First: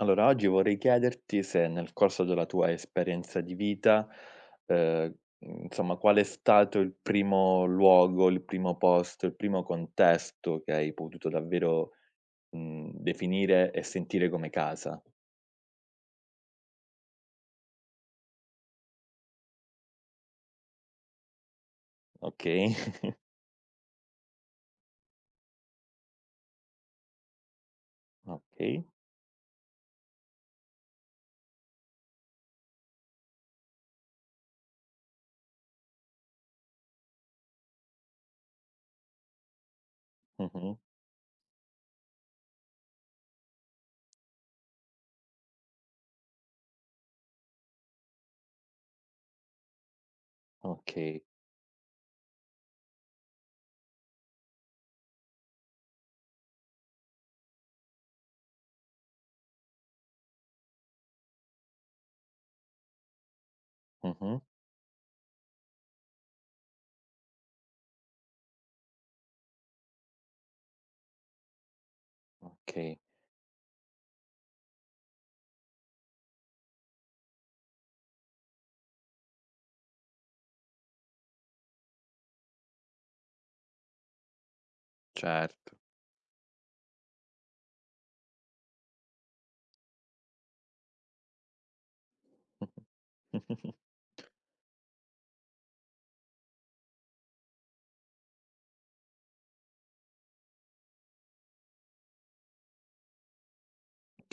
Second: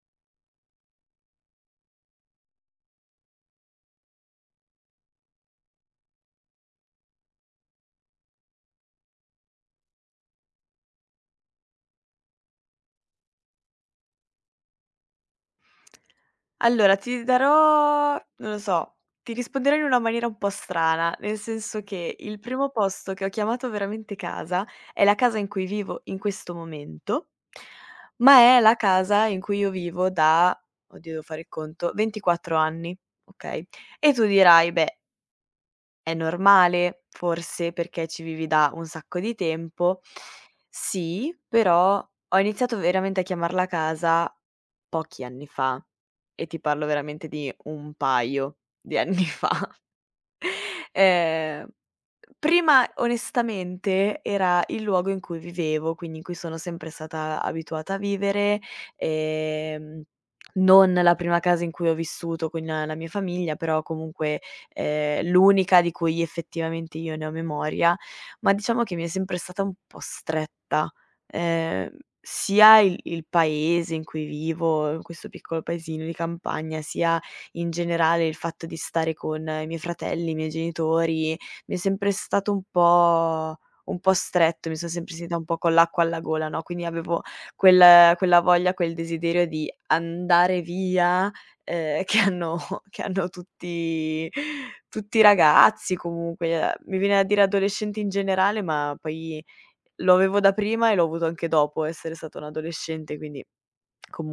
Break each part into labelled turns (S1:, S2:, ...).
S1: Allora, oggi vorrei chiederti se nel corso della tua esperienza di vita, ehm, insomma, qual è stato il primo luogo, il primo posto, il primo contesto che hai potuto davvero, definire e sentire come casa.
S2: Allora, ti darò non lo so, ti risponderò in una maniera un po' strana, nel senso che il primo
S1: Okay,
S2: posto che ho chiamato veramente casa è la casa in cui vivo in questo momento, ma è la
S1: okay,
S2: casa in cui io vivo da oddio devo fare il conto, 24 anni, okay? E tu dirai: "Beh, è normale, forse, perché ci vivi da un sacco di tempo.
S1: mh-mh,
S2: Sì, però ho iniziato veramente a chiamarla casa pochi anni fa e ti parlo veramente di un paio di anni fa.
S1: okay,
S2: Ehm, Prima onestamente era il luogo in cui vivevo, quindi in cui sono sempre stata abituata a vivere, ehm, non la prima casa in cui ho vissuto con la mia famiglia, però comunque,
S1: mh-mh,
S2: l'unica di cui effettivamente io ne ho memoria, ma diciamo che mi è sempre stata un po' stretta. Ehm, Sia il
S1: okay,
S2: il paese in cui vivo, questo piccolo paesino di campagna, sia in generale il fatto di stare con i miei fratelli, i miei genitori, mi è sempre stato un po' stretto, mi sono sempre sentita un po' con
S1: certo.
S2: l'acqua alla gola, no, quindi avevo quella voglia, quel desiderio di andare via, ehm, che hanno che hanno
S1: Mh-mh.
S2: tutti i ragazzi comunque, mi viene da dire adolescenti in generale, ma poi lo avevo da prima e l'ho avuto anche dopo essere stata un adolescente, quindi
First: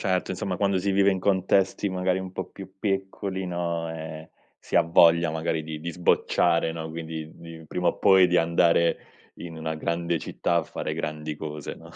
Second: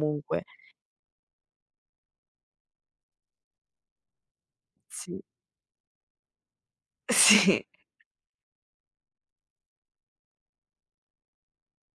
S1: Certo, insomma quando si vive in contesti magari un po' più piccoli, no, si ha
S2: sì,
S1: voglia magari di sbocciare, no, quindi
S2: sì.
S1: di prima o poi di andare in una grande città a fare grandi cose, no.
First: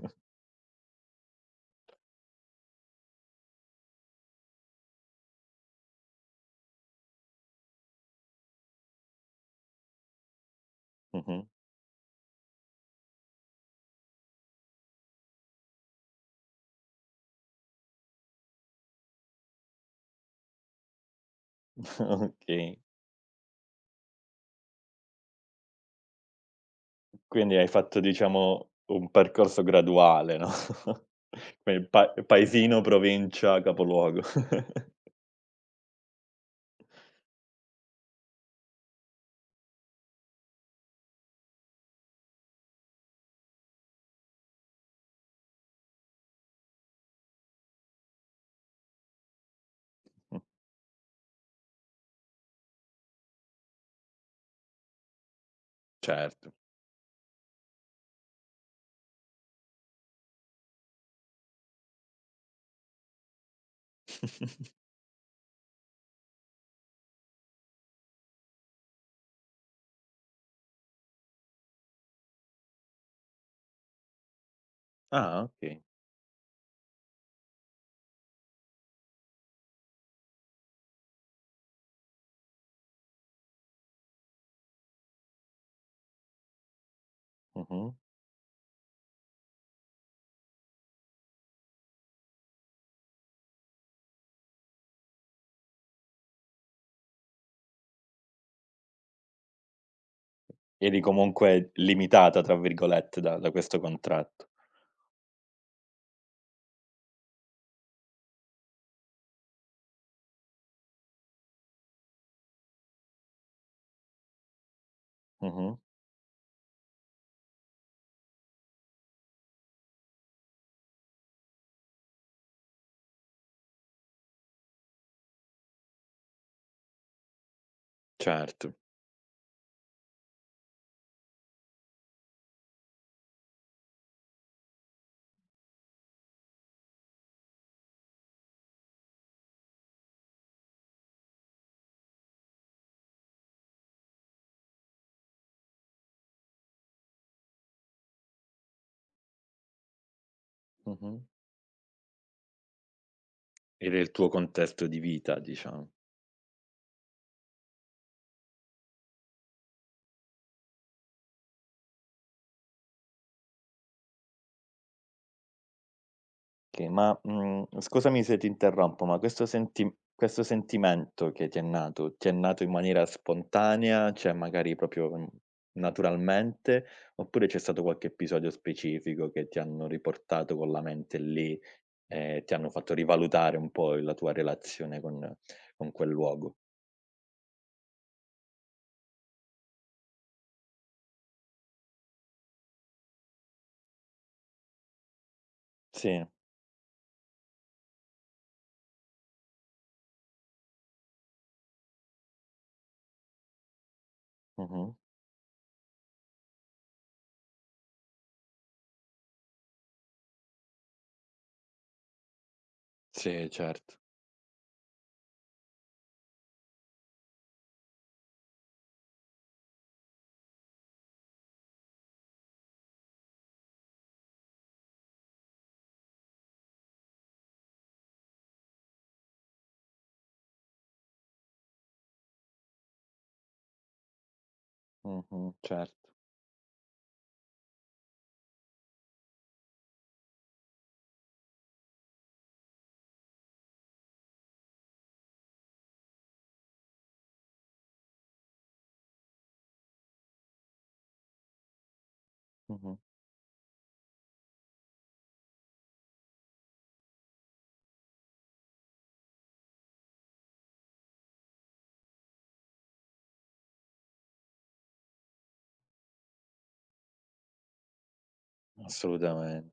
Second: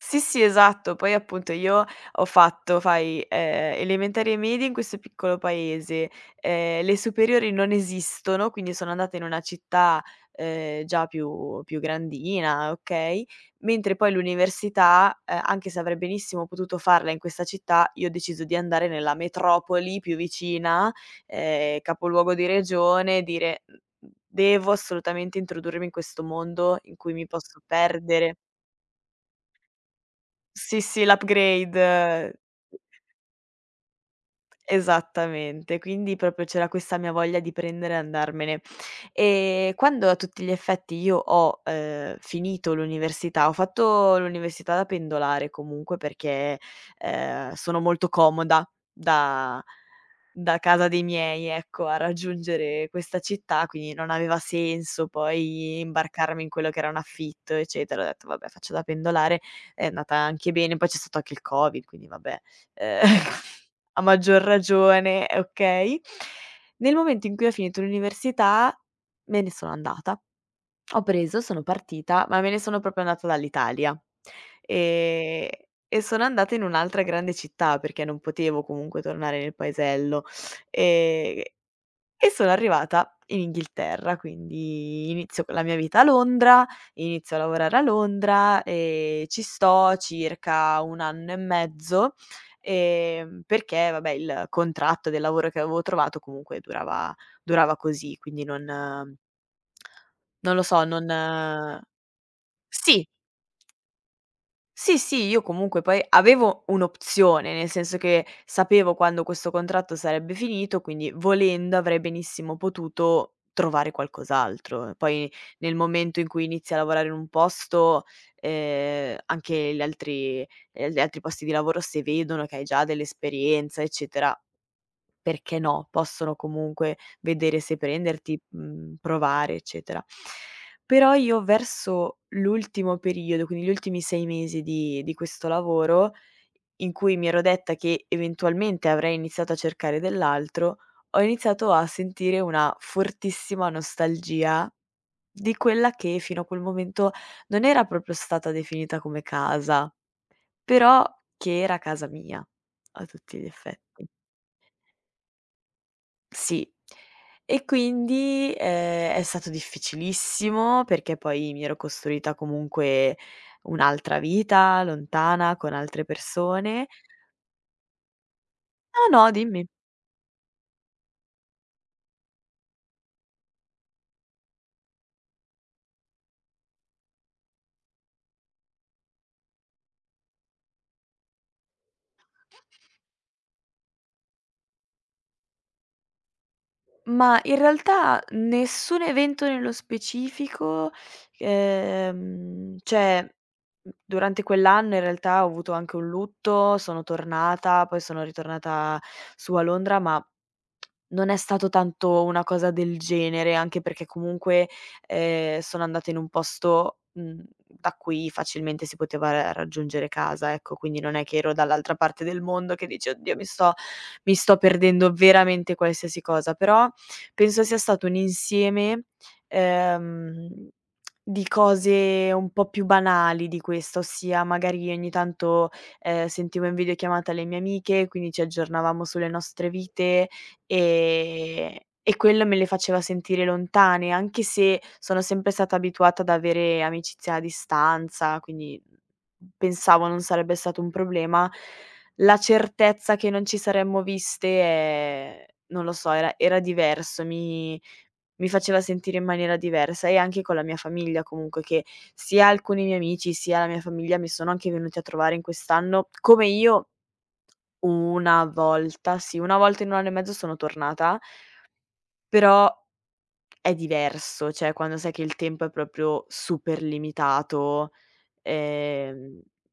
S2: Sì, sì, esatto. Poi appunto io ho fatto, elementari e medie in questo piccolo paese, le superiori non esistono, quindi sono andata in una città, già
S1: Mh-mh.
S2: più grandina, okay, mentre poi l'università, anche se avrei benissimo potuto farla in questa città, io ho deciso di andare nella metropoli più vicina, capoluogo di
S1: Okay.
S2: regione, dire: "Mhmm, devo assolutamente introdurmi in questo mondo in cui mi
S1: Quindi
S2: posso
S1: hai fatto
S2: perdere".
S1: diciamo un percorso graduale, no,
S2: Sì, sì,
S1: quel pa
S2: l'upgrade.
S1: paesino, provincia, capoluogo.
S2: Esattamente, quindi proprio c'era questa mia voglia di prendere e andarmene. Quando a tutti gli effetti io ho finito l'università, ho fatto l'università da pendolare comunque perché, sono molto comoda da
S1: Mh,
S2: da casa dei miei, ecco, a raggiungere questa città, quindi non aveva senso poi imbarcarmi in
S1: certo.
S2: quello che era un affitto, eccetera. Ho detto: "Vabbè, faccio da pendolare." È andata anche bene, poi c'è stato anche il Covid, quindi vabbè, ehm a maggior ragione, okay. Nel momento in cui ho finito l'università me ne sono andata. Ho preso, sono partita, ma me ne sono proprio andata dall'Italia.
S1: Ah,
S2: Ehm,
S1: okay.
S2: e sono andata in un'altra grande città, perché non potevo comunque tornare nel paesello. Ehm e sono arrivata in Inghilterra, quindi inizio con la mia vita a Londra, inizio a lavorare a
S1: Mh-mh.
S2: Londra e ci sto circa 1 anno e mezzo, perché vabbè il contratto del lavoro che avevo trovato comunque durava così, quindi non lo so,
S1: Eri
S2: non
S1: comunque "limitata" tra
S2: sì.
S1: virgolette da questo contratto.
S2: Sì, sì, io comunque poi avevo un'opzione, nel senso che sapevo quando questo contratto sarebbe finito, quindi volendo avrei benissimo potuto trovare qualcos'altro. Poi
S1: Mh-mh.
S2: nel momento in cui inizi a lavorare in un posto, anche gli altri posti di lavoro se vedono che hai già dell'esperienza, eccetera, perché no, possono comunque vedere se prenderti,
S1: Certo.
S2: provare, eccetera. Però io verso l'ultimo periodo, quindi gli ultimi 6 mesi di questo lavoro, in cui mi ero detta che eventualmente avrei iniziato a cercare dell'altro, ho iniziato a sentire una fortissima nostalgia di quella che fino a quel momento non era proprio stata definita come casa, però
S1: Mh-mh.
S2: che era casa mia a tutti gli
S1: E
S2: effetti.
S1: del tuo contesto di vita, diciamo.
S2: Sì. E quindi, è stato difficilissimo perché poi mi ero costruita comunque un'altra vita lontana con altre persone.
S1: Scusami se ti interrompo,
S2: No,
S1: ma
S2: no,
S1: questo
S2: dimmi.
S1: senti questo sentimento che ti è nato, in maniera spontanea, cioè magari proprio, naturalmente, oppure c'è stato qualche episodio specifico che ti hanno riportato con la mente lì e ti hanno fatto rivalutare un po' la tua relazione con quel luogo?
S2: Ma in realtà nessun evento nello specifico, cioè, durante quell'anno in realtà ho avuto anche un
S1: Sì,
S2: lutto, sono tornata, poi sono ritornata su a Londra, ma non è stato tanto una cosa del genere, anche perché comunque,
S1: mh-mh.
S2: sono andata in un posto, da cui facilmente si poteva ra raggiungere casa, ecco, quindi non è che ero dall'altra parte del mondo che dici: "Oddio, mi
S1: Sì,
S2: sto
S1: certo.
S2: mi sto perdendo veramente qualsiasi cosa." Però penso sia stato un insieme ehm, di cose un po' più banali di questo, ossia magari ogni tanto, sentivo in videochiamata le mie amiche, quindi ci aggiornavamo sulle nostre vite. Ehm, e quello me le faceva sentire lontane, anche se sono sempre
S1: Mh-mh,
S2: stata
S1: certo.
S2: abituata ad avere amicizie a distanza, quindi pensavo non sarebbe stato un problema. La certezza che non ci saremmo viste è non lo so, era diverso, mi faceva sentire in maniera diversa e anche con la mia famiglia comunque, che sia alcuni miei
S1: Mh-mh.
S2: amici, sia la mia famiglia mi sono anche venuti a trovare in quest'anno, come io una volta, sì, una volta in 1 anno e mezzo sono tornata però è diverso, cioè quando sai che il tempo è proprio super limitato, ehm,
S1: Assolutamen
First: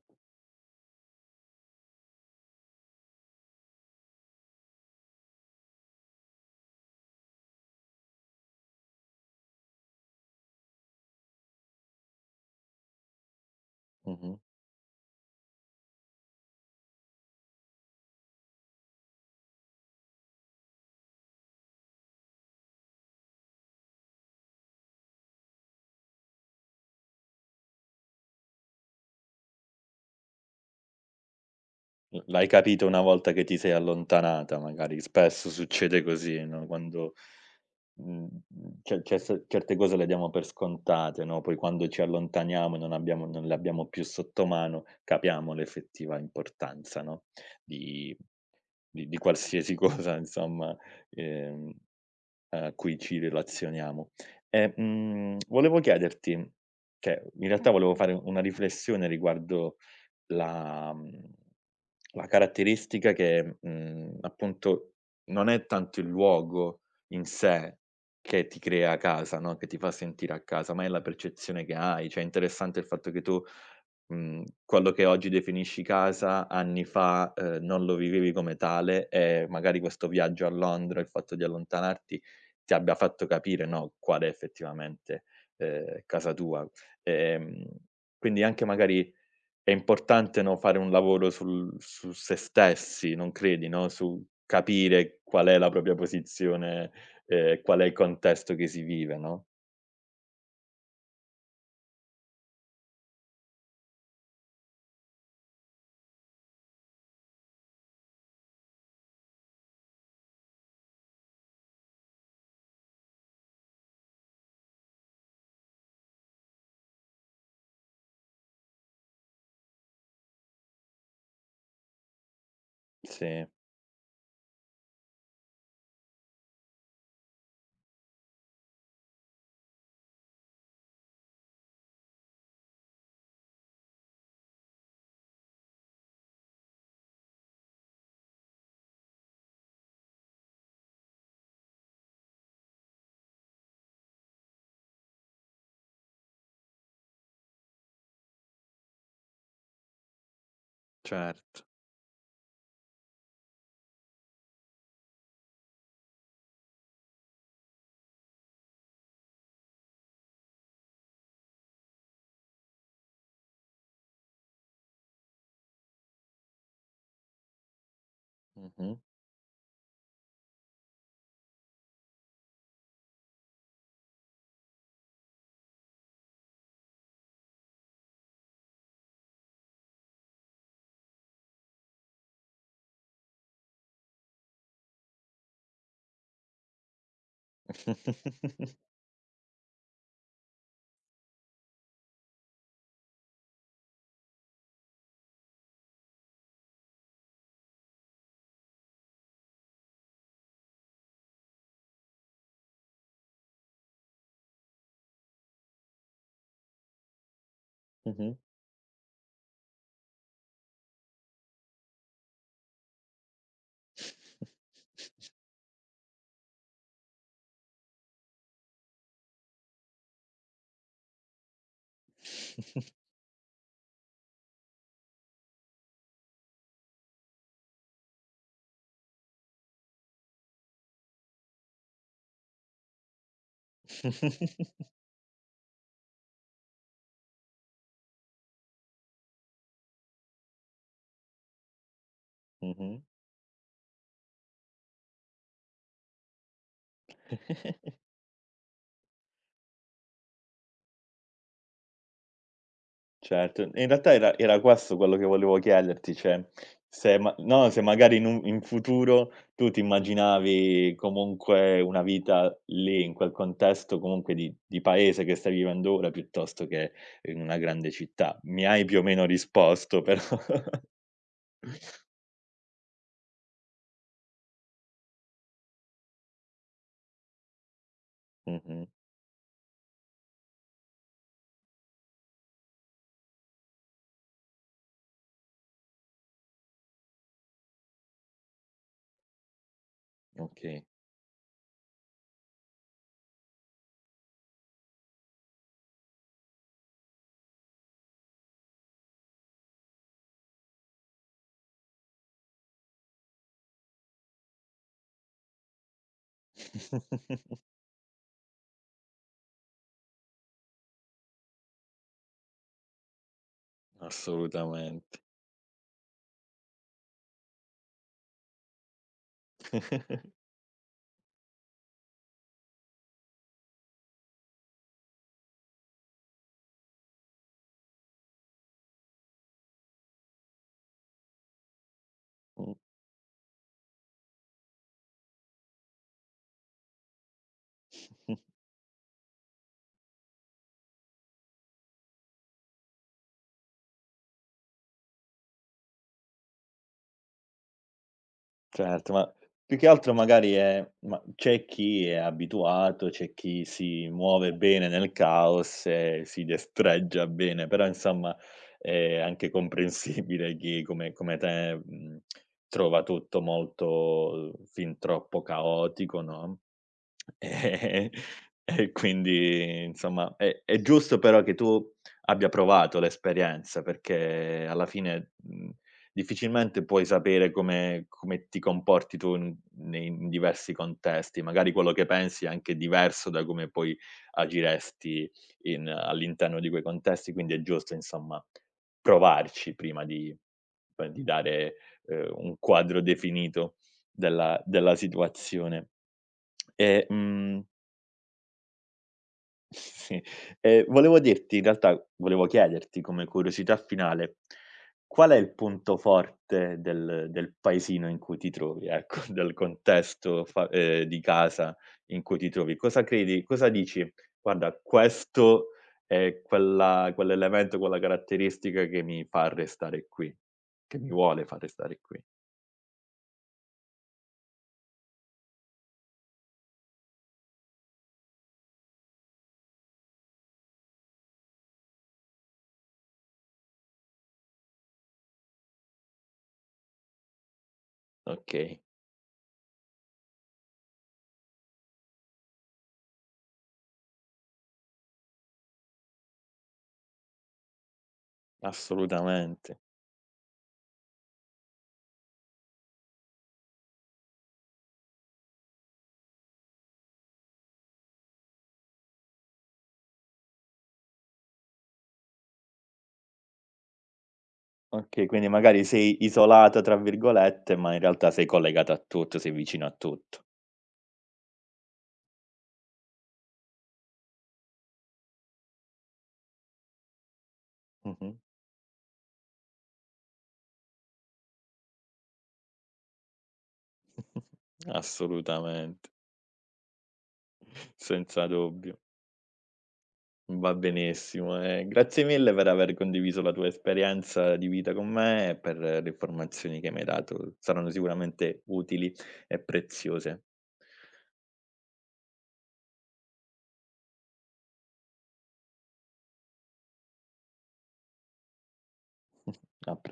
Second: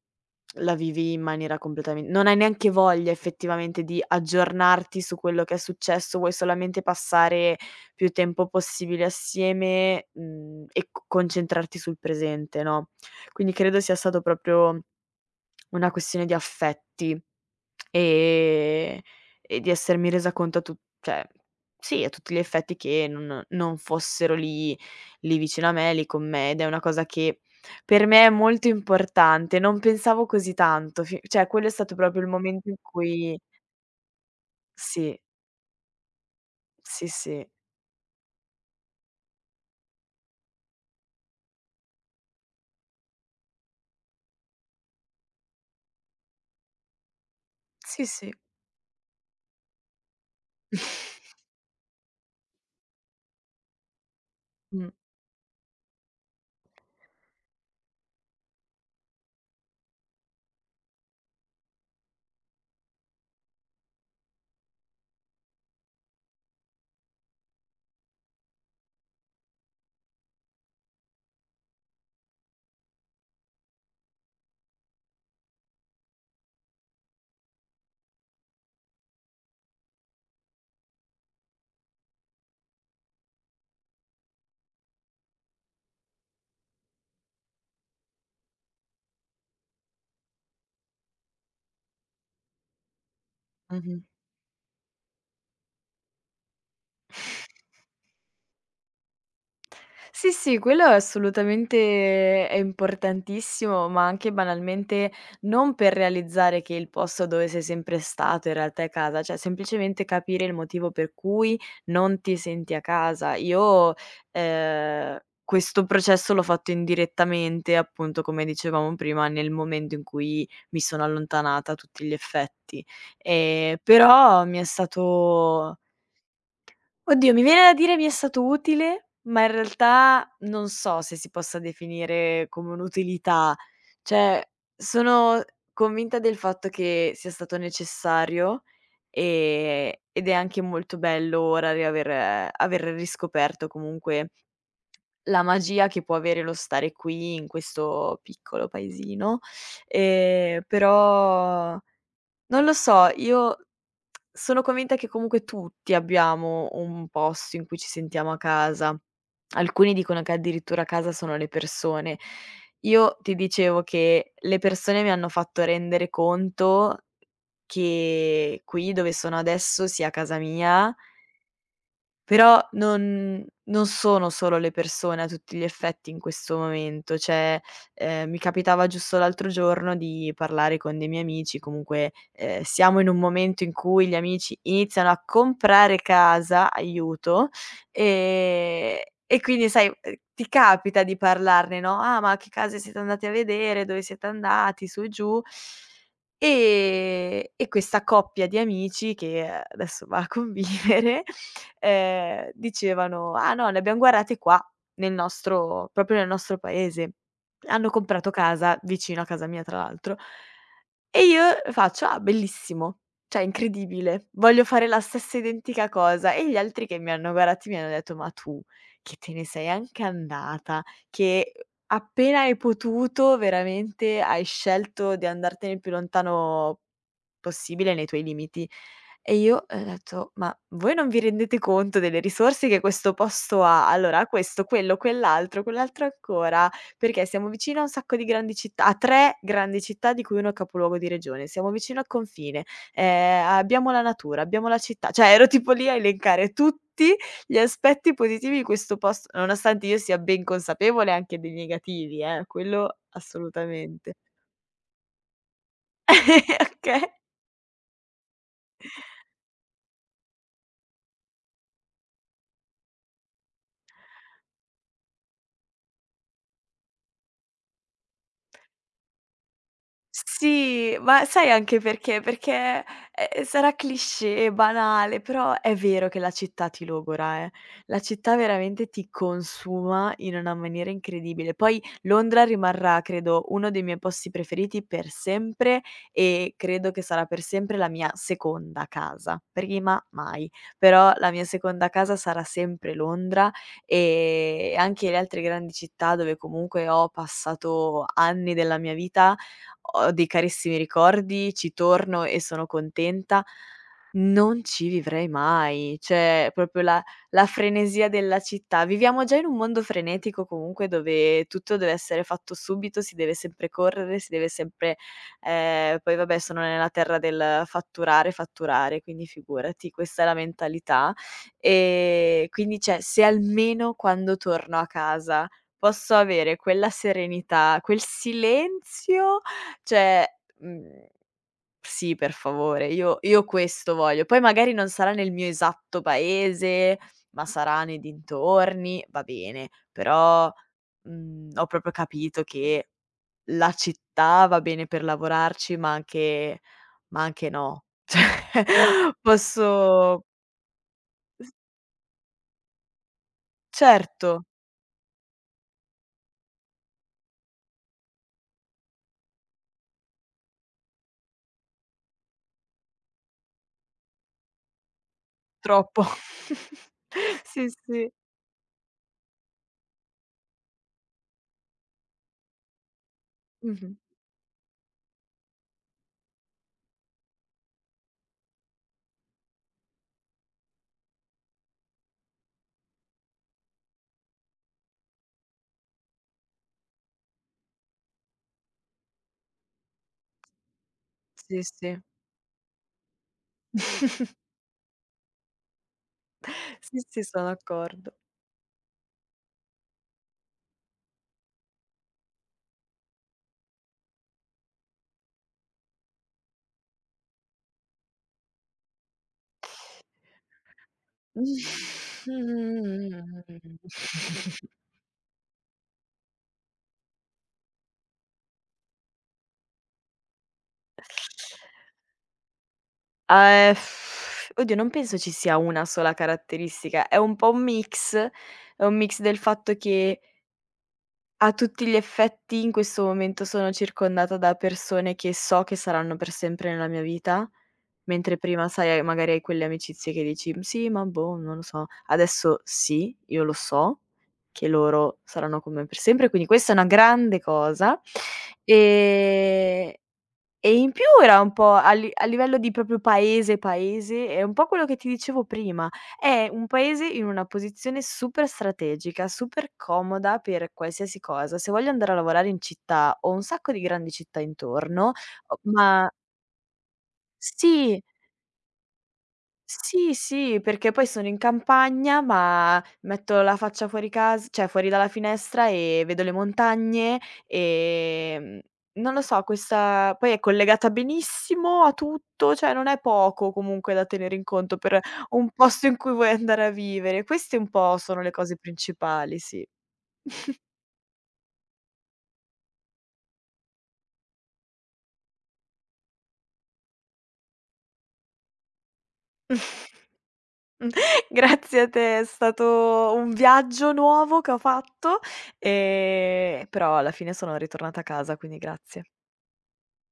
S2: la vivi in maniera completamente non hai neanche voglia effettivamente di aggiornarti su quello che è successo, vuoi solamente passare più tempo possibile assieme, e c concentrarti sul presente, no, quindi credo sia stato
S1: Mh-mh.
S2: proprio una questione di affetti. Ehm, e di essermi resa conto a tu cioè sì, a tutti gli effetti che non fossero lì vicino a me, lì con me, ed è una cosa che per me è molto importante. Non pensavo così tanto fi cioè quello è stato
S1: L
S2: proprio il
S1: l'hai
S2: momento in
S1: capito una volta
S2: cui
S1: che ti sei allontanata magari,
S2: sì,
S1: spesso succede così, no,
S2: sì,
S1: quando,
S2: sì,
S1: mhmm, ce ce s certe cose le diamo per scontate, no, poi quando ci allontaniamo e non le abbiamo più sotto mano, capiamo l'effettiva importanza, no,
S2: sì,
S1: di
S2: sì.
S1: di qualsiasi cosa insomma, ehm, a cui ci relazioniamo. E,
S2: Mh,
S1: volevo chiederti cioè, in realtà volevo fare una riflessione riguardo la mhmm, la caratteristica che, appunto non è tanto il luogo in sé che ti crea casa, no, che ti fa sentire a casa, ma è la percezione che hai. Cioè, è interessante il fatto che tu, quello che oggi definisci casa, anni fa, non lo vivevi come tale e magari questo viaggio a Londra, il fatto di allontanarti, ti abbia fatto capire, no, qual è effettivamente, casa tua. Ehm, quindi anche magari è importante, no, fare un lavoro sul su se stessi, non credi, no,
S2: mh-mh.
S1: su capire qual è la propria posizione, qual è il contesto che si vive, no?
S2: Sì, sì, quello è assolutamente, è importantissimo, ma anche banalmente non per realizzare che il posto dove sei sempre stato in realtà è casa, cioè semplicemente capire il motivo per cui non ti senti a casa. Io, ehm, questo processo l'ho fatto indirettamente, appunto, come dicevamo prima, nel momento in cui mi sono allontanata a tutti gli effetti.
S1: Sì.
S2: Però mi è stato, oddio, mi viene da dire, mi è stato utile, ma in realtà non so se si possa definire come un'utilità. Cioè, sono convinta del fatto che sia stato necessario, ed è anche molto bello ora riaver aver aver riscoperto comunque la magia che può avere lo stare qui in questo piccolo paesino,
S1: Certo.
S2: però non lo so, io sono convinta che comunque tutti abbiamo un posto in cui ci sentiamo a casa. Alcuni dicono che addirittura a casa sono le persone. Io ti dicevo che le persone mi hanno fatto rendere conto che qui
S1: Mh-mh.
S2: dove sono adesso sia casa mia, però non sono solo le persone a tutti gli effetti in questo momento, cioè, mi capitava giusto l'altro giorno di parlare con dei miei amici, comunque, siamo in un momento in cui gli amici iniziano a comprare casa, aiuto, ehm, e quindi sai, ti capita di parlarne, no: "Ah, ma che case siete andati a vedere, dove siete andati?" Su e giù. E questa coppia di amici che, adesso va a convivere, dicevano: "Ah no, le abbiam guardate qua, nel nostro paese. Hanno comprato
S1: Mh-mh.
S2: casa vicino a casa mia tra l'altro". E io faccio: "Ah bellissimo, cioè incredibile, voglio fare la stessa identica cosa". E gli altri che mi hanno guardati mi hanno detto: "Ma tu che te ne sei anche andata, che appena hai
S1: Mh-mh.
S2: potuto veramente hai scelto di andartene il più lontano possibile nei tuoi limiti". E io, ho detto: "Ma voi non vi rendete conto delle risorse che questo posto ha? Allora ha questo, quello, quell'altro, quell'altro ancora, perché siamo vicino a un sacco di grandi città, a 3 grandi città di cui 1 è capoluogo di regione, siamo vicino al confine, abbiamo la natura, abbiamo la città." Cioè ero tipo lì a elencare tutti gli aspetti positivi di questo posto, nonostante io sia ben consapevole anche dei negativi, quello
S1: Certo, e in realtà
S2: assolutamente.
S1: era questo quello che volevo chiederti, cioè
S2: Okay.
S1: se ma no, se magari in un in futuro tu ti immaginavi comunque una vita lì, in quel contesto comunque di paese che stai vivendo ora, piuttosto che in una grande città. Mi hai più o meno risposto però
S2: Sì, ma sai anche perché? Perché, sarà cliché, banale, però è vero che la città ti logora, eh. La città
S1: mh-mh,
S2: veramente ti consuma in una maniera incredibile. Poi Londra rimarrà, credo, uno dei miei posti preferiti per sempre e credo che sarà per sempre la mia seconda casa. Prima mai,
S1: okay.
S2: però la mia seconda casa sarà sempre Londra e anche le altre grandi città dove comunque ho passato anni della mia vita ho dei carissimi ricordi, ci torno e sono contenta, non ci vivrei mai. Cioè, proprio la frenesia della città. Viviamo già in un mondo frenetico comunque dove tutto deve essere fatto subito, si deve sempre correre, si deve sempre
S1: Assolutamente.
S2: poi vabbè sono nella terra del fatturare, fatturare, quindi figurati, questa è la mentalità. Quindi cioè, se almeno quando torno a casa posso avere quella serenità, quel silenzio, cioè, mhmm, sì, per favore, io questo voglio. Poi magari non sarà nel mio esatto paese, ma sarà nei
S1: Mh.
S2: dintorni, va bene, però, ho proprio capito che la città va bene per lavorarci, ma anche, no. Cioè,
S1: Certo, ma più che altro
S2: posso
S1: magari è ma c'è chi è abituato, c'è chi si
S2: certo,
S1: muove bene nel caos e si destreggia bene, però insomma è anche comprensibile chi come te, trova tutto molto, fin troppo
S2: troppo.
S1: caotico, no?
S2: Sì, sì.
S1: E e quindi insomma è giusto però che tu abbia provato l'esperienza,
S2: Mh-mh.
S1: perché alla fine, difficilmente puoi sapere come come ti comporti tu in nei in diversi contesti. Magari quello che pensi è anche diverso da come poi agiresti in all'interno di quei contesti, quindi è giusto insomma provarci prima di poi di
S2: Sì,
S1: dare,
S2: sì.
S1: un quadro definito. Della della situazione.
S2: Sì,
S1: E,
S2: sì, sono d'accordo.
S1: sì, e volevo dirti in realtà volevo chiederti come curiosità finale, qual è il punto forte del paesino in cui ti trovi, ecco, del contesto fa di casa in
S2: Mh-mh-mh-mh-mh.
S1: cui ti trovi? Cosa credi cosa dici: "Guarda, questo è quella quell'elemento, quella caratteristica che mi fa restare qui, che mi vuole far restare qui."
S2: Ehm, Oddio non penso ci sia una sola caratteristica, è un po' un mix, è un mix del fatto che a tutti gli effetti in questo momento sono circondata da persone che so che saranno per sempre nella mia vita, mentre prima
S1: Okay,
S2: sai hai quelle amicizie che dici: "Sì, ma boh, non lo so". Adesso sì, io lo so che loro saranno con me per sempre, quindi questa è una grande cosa.
S1: assolutamente.
S2: Ehm E in più era un po' a livello di proprio paese, paese, è un po' quello che ti dicevo prima, è un paese in una posizione super strategica, super comoda per qualsiasi cosa. Se voglio andare a lavorare in città, ho un sacco di grandi città intorno,
S1: Okay, quindi
S2: o
S1: magari
S2: ma
S1: sei "isolata" tra virgolette, ma in
S2: sì.
S1: realtà sei collegata a tutto, sei vicino a
S2: Sì,
S1: tutto.
S2: sì, perché poi sono in campagna, ma metto la faccia fuori cas cioè fuori dalla finestra e vedo le montagne,
S1: Mh-mh.
S2: ehm, non lo so, questa poi è collegata benissimo a tutto, cioè non è poco comunque da tenere in conto per un posto in
S1: Assolutamente,
S2: cui vuoi andare a vivere. Queste un po' sono le
S1: senza
S2: cose
S1: dubbio.
S2: principali, sì.
S1: Va benissimo, grazie mille per aver condiviso la tua esperienza di vita con me e per le informazioni che mi hai dato. Saranno sicuramente utili e preziose.
S2: Grazie a te, è stato un viaggio nuovo che ho fatto, però alla fine sono ritornata a casa, quindi grazie.
S1: A pre